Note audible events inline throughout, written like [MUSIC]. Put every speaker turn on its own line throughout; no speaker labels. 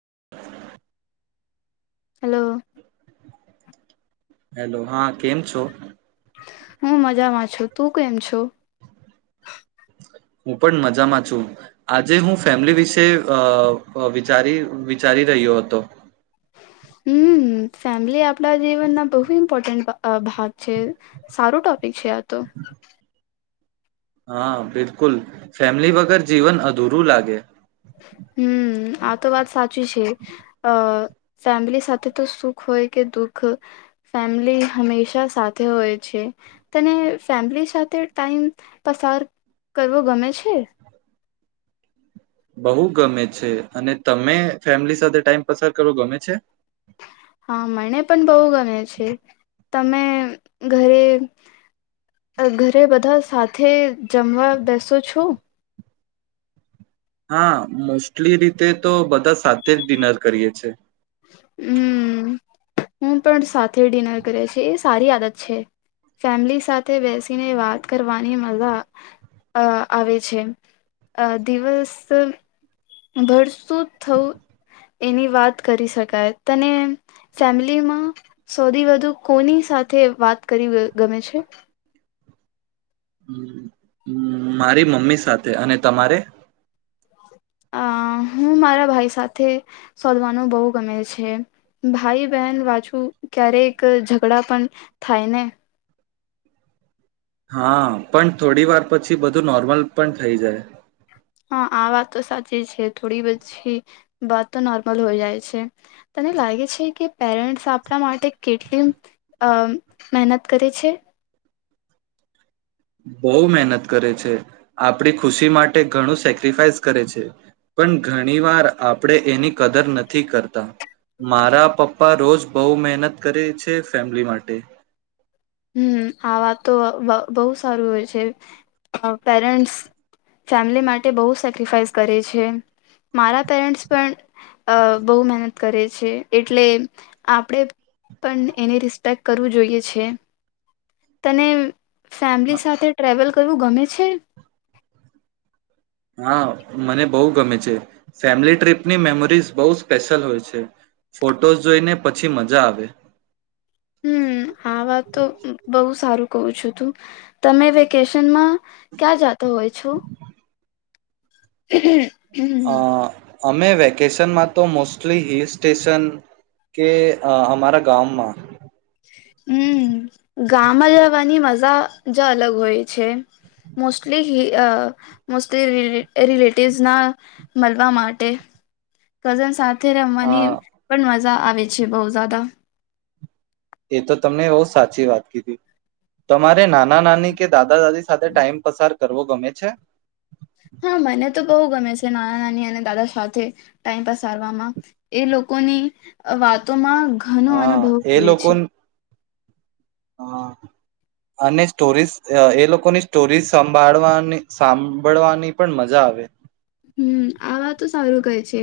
[INAUDIBLE]
Hello.
Hello હા કેમ છો?
હું મજામાં છું, તુ કેમ છો?
હું પણ મજામા છું. આજે હુ ફેમિલી વિશે અ અ વિચારી ચાલી રહ્યો હતો.
હમ્મ ફેમિલી આપણા જીવનના બહુ ઇમ્પોર્ટન્ટ અ ભાગ છે. સારું ટોપિક છે આ તો.
હા, બિલકુલ ફેમિલી વગર જીવન અધૂરું લાગે.
હમ્મ આ તો વાત સાચી છે, અ ફેમિલી સાથે તો સુખ હોય કે દુઃખ ફેમિલી હમેશા સાથે હોય છે. તને ફેમિલી સાથે ટાઈમ પસાર કરવો ગમે છે?
બહુ ગમે છે, અને તમે ફેમિલી સાથે ટાઈમ પસાર કરો ગમે છે?
હા મને પણ બહુ ગમે છે. તમે ઘરે ઘરે બધા સાથે જમવા બેસો છો?
હા, મોસ્ટલી રીતે તો બધા સાથે જ ડિનર કરીએ છે.
હમ્મ, હું પણ સા ધે ડિનર કરે છે, એ સારી આદત ફેમિલી સાથે બેસીને વાત કરવાની મજા આવે છે દિવસ ભરતું થવું એની વાત કરી શકાય તને ફેમિલીમાં સૌથી વધુ કોની સાથે વાત કરી ગમે છે.
હમ્મ મારી મમ્મી સાથે અને તમારે.
અ હું મારા ભાઈ સાથે શોધવાનું બહુ ગમે છે, ભાઈ બહેન વાછું ક્યારેક ઝઘડા પણ થાય ને.
હા પણ થોડી વાર પછી બધું નોર્મલ પણ થઈ જાય.
હા આ વાત તો સાચી છે, થોડી પછી વાતો તો નોર્મલ હોય જાય છે. તને લાગે છે, કે. પેરેન્ટ્સ આપણા માટે કેટલી અ મહેનત કરે છે.
બહુ મહેનત કરે છે, આપણી ખુશી માટે ઘણું સેક્રિફાઈસ કરે છે, પણ ઘણી વાર આપણે એની કદર નથી કરતા, મારા પપ્પા રોજ બહુ મહેનત કરે છે, ફેમિલી માટે.
હમ આ વાત તો બહુ સારું હોય છે પેરેન્ટ્સ ફેમિલી માટે બહુ સેક્રિફાઈસ કરે છે મારા પેરેન્ટ્સ પણ બહુ મહેનત કરે છે એટલે આપણે પણ એની રિસ્પેક્ટ કરવું જોઈએ છે તને ફેમિલી સાથે ટ્રાવેલ કરવું ગમે છે.
હા મને બહુ ગમે છે, ફેમિલી ટ્રીપની મેમોરીઝ બહુ સ્પેશિયલ હોય છે, ફોટોઝ જોઈને પછી મજા આવે.
હમ્મ આ વાત તો બહુ સારું. [UNINTELLIGIBLE] છું, તું તમે વેકેશનમાં ક્યાં જાતો હોય છું. હા હમમ.
આ. અમે વેકેશનમાં તો મોસ્ટલી હિલ સ્ટેશન કે આ અમારા ગામમાં.
હમ્મ. ગામમાં જવાની મજા જ અલગ હોય છે, મોસ્ટલી હિલ આ મોસ્ટલી રિ રિલેટિવ્સના મળવા માટે કઝન સાથ થે
અ
રમવાની પણ મજા આવે છે, બહુ જદા.
એ તો તમને બહુ સાચી વાત કીધી તમારે નાના નાની કે દાદા દાદી સાથે ટાઈમ પસાર કરવો ગમે છે.
હા મને તો બહુ ગમે છે, નાના નાની અને દાદા સાથે ટાઈમ પસારવામાં એ લોકોની વાતોમાં ઘણો
હા
અનુભવ
એ
હોય
લોકો
છે
હ અને સ્ટોરીઝ જ એ લોકોની સ્ટોરીઝ સંભાળવાની સાંભળવાની પણ મજા આવે.
હમ્મ આ વાતો સારું કહે છે,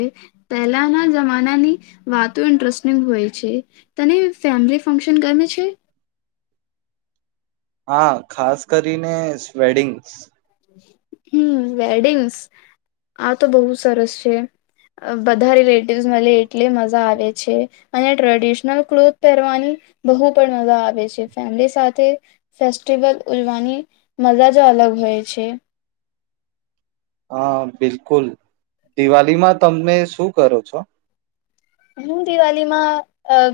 પહેલાના જમાનાની વાતો ઇન્ટરેસ્ટિંગ હોય છે, તને ફેમિલી ફંક્શન ગમે છે.
હા ખાસ કરીને સેવેડિંગ.
હમ્મ વેડિંગ્સ આ તો બહુ સરસ છે, બધા રિલેટિવસ મળી એટલે મજા આવે છે, અને ટ્રેડિશનલ ક્લોથ પહેરવાની બહુ પણ મજા આવે છે, ફેમિલી સાથે ફેસ્ટિવલ ઉજવાની મજા જ અલગ હોય. છે.
હા બિલકુલ દિવાળીમાં તમે ને શું કરો છો.
હું દિવાળીમાં આ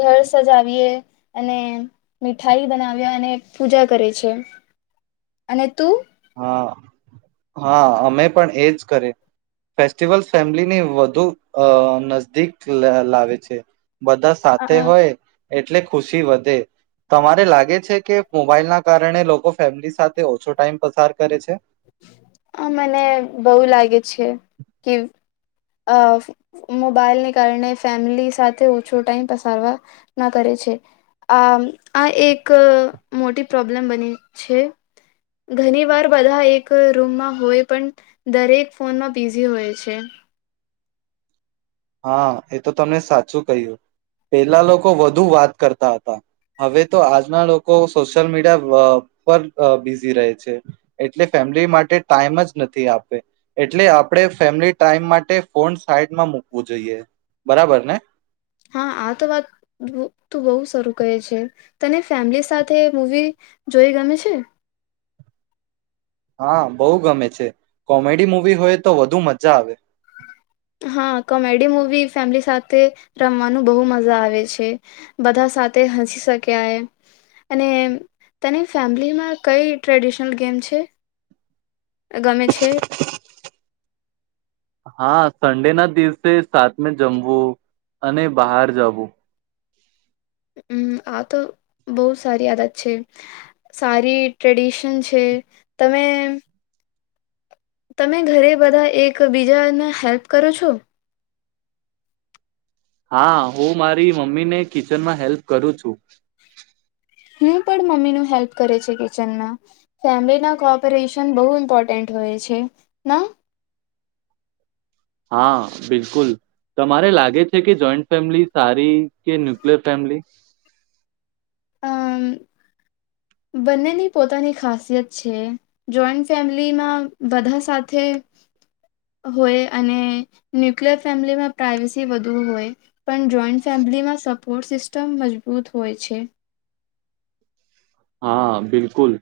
ઘર સજાવીએ અને મીઠાઈ બનાવીએ અને પૂજા કરે છે, અને તું.
હા હા અમે પણ એજ કરે ફેસ્ટિવલ ફેમિલીને વધુ અ નજદીક લા લાવે છે. બધા સાથે
અ
હોય એટલે ખુશી વધે તમારે લાગે છે, કે મોબાઈલ ના કારણે લોકો ફેમિલી સાથે ઓછો ટાઈમ પસાર કરે છે.
આ મને બહુ લાગે છે, કે આ મોબાઈલને કારણે ફેમિલી સાથે ઓછો ટાઈમ પસારવા ના કરે છે, આ આ એક મોટી પ્રોબ્લેમ બની છે, ઘણી વાર બધા એક રૂ રૂમમાં હોય પણ દરેક ફોનમાં બિઝી હોય છે.
હા એ તો તમને સાચું કહ્યું, પેલા લોકો વધુ વાત કરતા હતા, હવે તો આજના લોકો સોશિયલ મીડિયા પા પર બિઝી રહે છે, એટલે ફેમિલી માટે ટાઈમ જ નથી, આપે એટલે આપણે ફેમિલી ટાઈમ માટે ફોન સાઈડમાં મુક [UNINTELLIGIBLE] જોઈએ બરાબર ને.
હા આ તો વાત ત બહુ શરૂું કહે છે તને ફેમિલી સાથે મૂવી જોઈ ગમે છે.
હા બહુ ગમે છે કોમેડી મુવી હોય તો વધુ મજા આવે.
હા કોમેડી મૂવી ફેમિલી સાથે રમવાનું બહુ મજા આવે છે બધા સાથે હસી શક્યા એ અને તને ફેમિલીમાં કઈ ટ્રેડિશનલ ગેમ છે ગમે છે.
હા સન્ડે ના દિવસે સાતમે જમવું અને બહાર જવું.
હમ આ તો બહુ સારી આયાદત છે સારી ટ્રેડિશન છે તમે. તમે ઘરે બધા એક બીજાને હેલ્પ કરો છો.
હા હું મારી મમ્મી ને કિચનમાં હેલ્પ કરું છું.
હું પણ મમ્મીનું હેલ્પ કરે છે કિચનમાં ફેમિલીના કોપરેશન બહુ ઇમ્પોર્ટન્ટ હોય છે ના.
હા બિલકુલ તમારે લાગે છે કે જોઈન્ટ ફેમિલી સારી કે ન્યુક્લિયર ફેમિલી.
અ બંનેની પોતાની ખાસિયત છે જોઈન્ટ ફેમિલીમાં બધા સાથે હોય અને ન્યુક્લિયર ફેમિલીમાં પ્રાઇવેસી વધુ હોય પણ જોઈન્ટ ફેમિલીમાં સપોર્ટ સિસ્ટમ મજબૂત હોય છે.
હા બિલકુલ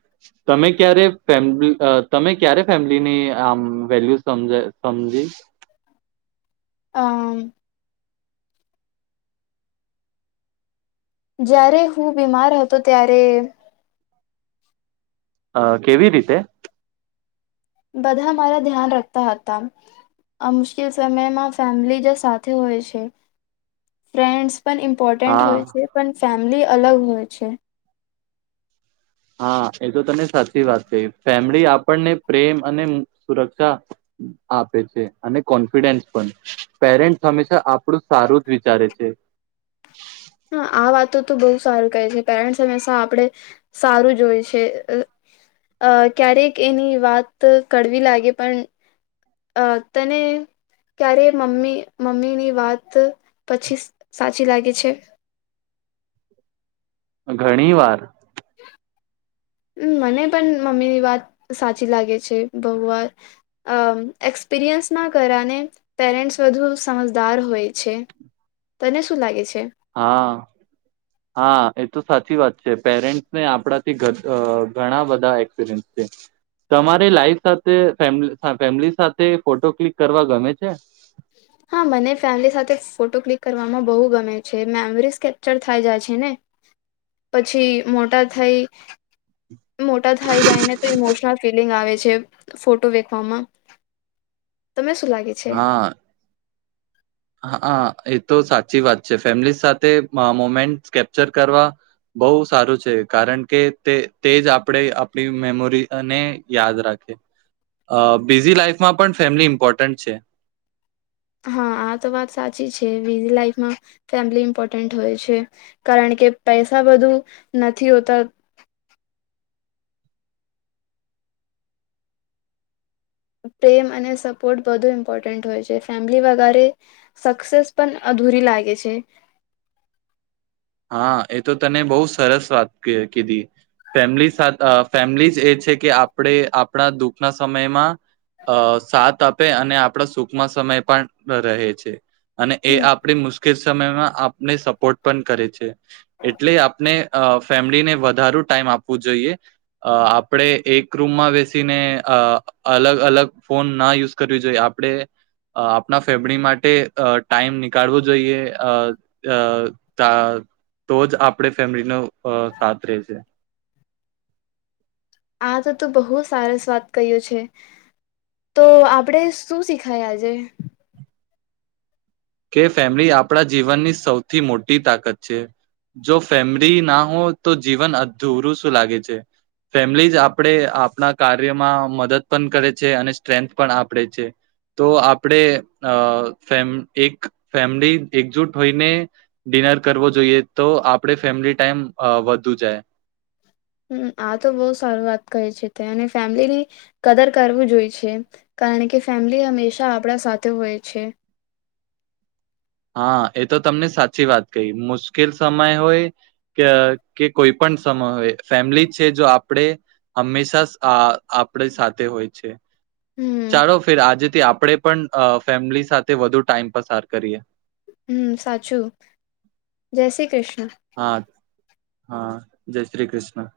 તમે ક્યારે ફેમ તમે ક્યારે ફેમિલીની આમ વેલ્યુ સમજ સમજી.
હમ. જ્યારે હું બીમાર હતો ત્યારે
અ કેવી રીતે.
બધા મારા ધ્યાન રાખતા હતા આ મુશ્કેલ સમયમાં ફેમિલી જે સાથે હોય છે ફ્રેન્ડસ પણ ઇમ્પોર્ટન્ટ
હા
હોય છે પણ ફે અલગ હોય છે.
હા એ તો તને સાચી વાત કહી ફેમલી આપણને પ્રેમ અને સુરક્ષા આપે છે અને કોન્ફિડન્સ પણ પેરેન્ટ હંમેશા આપણું સારું જ વિચારે છે.
હા આ વાતો તો બહુ સારું કહે છે પેરેન્ટ્સ હમેશા આપણે સારું જોએ છે ક્યારેક એની વાત કડવી લાગે પણ તને ક્યારે મમ્મી મમ્મીની વાત પછી સાચી લાગે છે.
ઘણી વાર
મ મને પણ મમ્મીની વાત સાચી લાગે છે બહવાર એક્સપિરિયન્સ ના કરને પેરેન્ટસ વધુ સમજદાર હોય છે તને શું લાગે છે.
હા હા એ. તો સાચી વાત છે પેરેન્ટસને આપણાથી ઘણા બધા એક્સપિરિયન્સ છે તમારે લાઈફ સાથે ફેમિલી સાથે ફોટો ક્લિક કરવા ગમે છે.
હા મને ફેમિલી સાથે ફોટો ક્લિક કરવામાં બહુ ગમે છે મેમરીઝ કેપ્ચર થાય જાય છે ને પછી મોટા થઈ. મોટા થાય જાય ને તો ઇમોશનલ ફિલિંગ આવે. ફોટો વેખવામાં તમે શું લાગે છે.
હા હા એ તો સાચી વાત છે ફેમિલી સાથે મોમેન્ટ કેપ્ચર કરવા બહુ સારું છે કારણ કે તે તે જ આપણે આપણી મેમોરીને યાદ રાખે બિઝી લાઈફમાં પણ ફેમિલી ઇમ્પોર્ટન્ટ છે.
હા આ તો વાત સાચી છે વિઝી લાઈફમાં ફેમિલી ઇમ્પોર્ટન્ટ હોય છે કારણ કે પૈસા બધું નથી હોતા. પ્રેમ અને સપોર્ટ બધુ ઇમ્પોર્ટન્ટ હોય છે ફેમિલી વગરે સક્સેસ પણ અધૂરી લાગે છે.
હા એ તો તને બહુ સરસ વાત કીધી ફેમિલી ફેમિલી જ એ છે કે આપણે આપણા દુઃખના સમયમાં. અ સાત આપ અને આપણા સુખના સમય પણ રહે છે. અને એ
હમ
આપણી મુશ્કેલ સ સમયમાં આપને સપોર્ટ પણ કરે છે. એટલે આપણે ફેમિલીને વધારો ટાઈમ આપવું જોઈએ આપણે એક રૂમમાં બેસીને અ અલગ અલગ ફોન ના યુઝ કરવી જોઈએ આપણે આપણા ફેમિલી માટે ટાઈમ નીકાળવો જોઈએ અ અ તા તો જ આપણે ફેમિલીનો અ સાથ રહેશે.
અચ્છા તો તું બહુ સરસ વાત કહ્યુ છે તો આપણેે શું શીખાય આજે.
કે ફેમિલી આપણા જીવનની સૌથી મોટી તાકાત છે જો ફેમલી ના હો તો જીવન અધૂરું શું લાગે છે ફેમલી જ આપણે આપણા કાર્યમાં મદદ પણ કરે છે અને સ્ટ્રેન્થ પણ આપડે છે તો આપણે અ ફેમ એક. ફેમિલી એકજૂટ હોઈને ડિનર કરવો જોઈએ તો આપણે ફેમિલી ટાઈમ વધુ જાય.
હમ આ તો બહુ સારુ વાત કહે છે તે અને ફેમિલીની કદર કરવું જોય છે કારણ કે ફેમિલી હંમેશા આપણા સાથે હોય છે.
હા એ તો તમને સાચી વાત કહી મુશ્કેલ સમય હોય કે કે કોઈ પણ સમય હોય ફેમિલી છે જો આપણે હંમેશા આપણે સાથે હોય છે.
હમ
ચાલો ફેર આજેથી આપ. આપડે પણ ફેમિલી સાથે વધુ ટાઈમ પસાર કરીએ.
હમ સાચું જય શ્રી કૃષ્ણ.
હા હા. જય શ્રી કૃષ્ણ.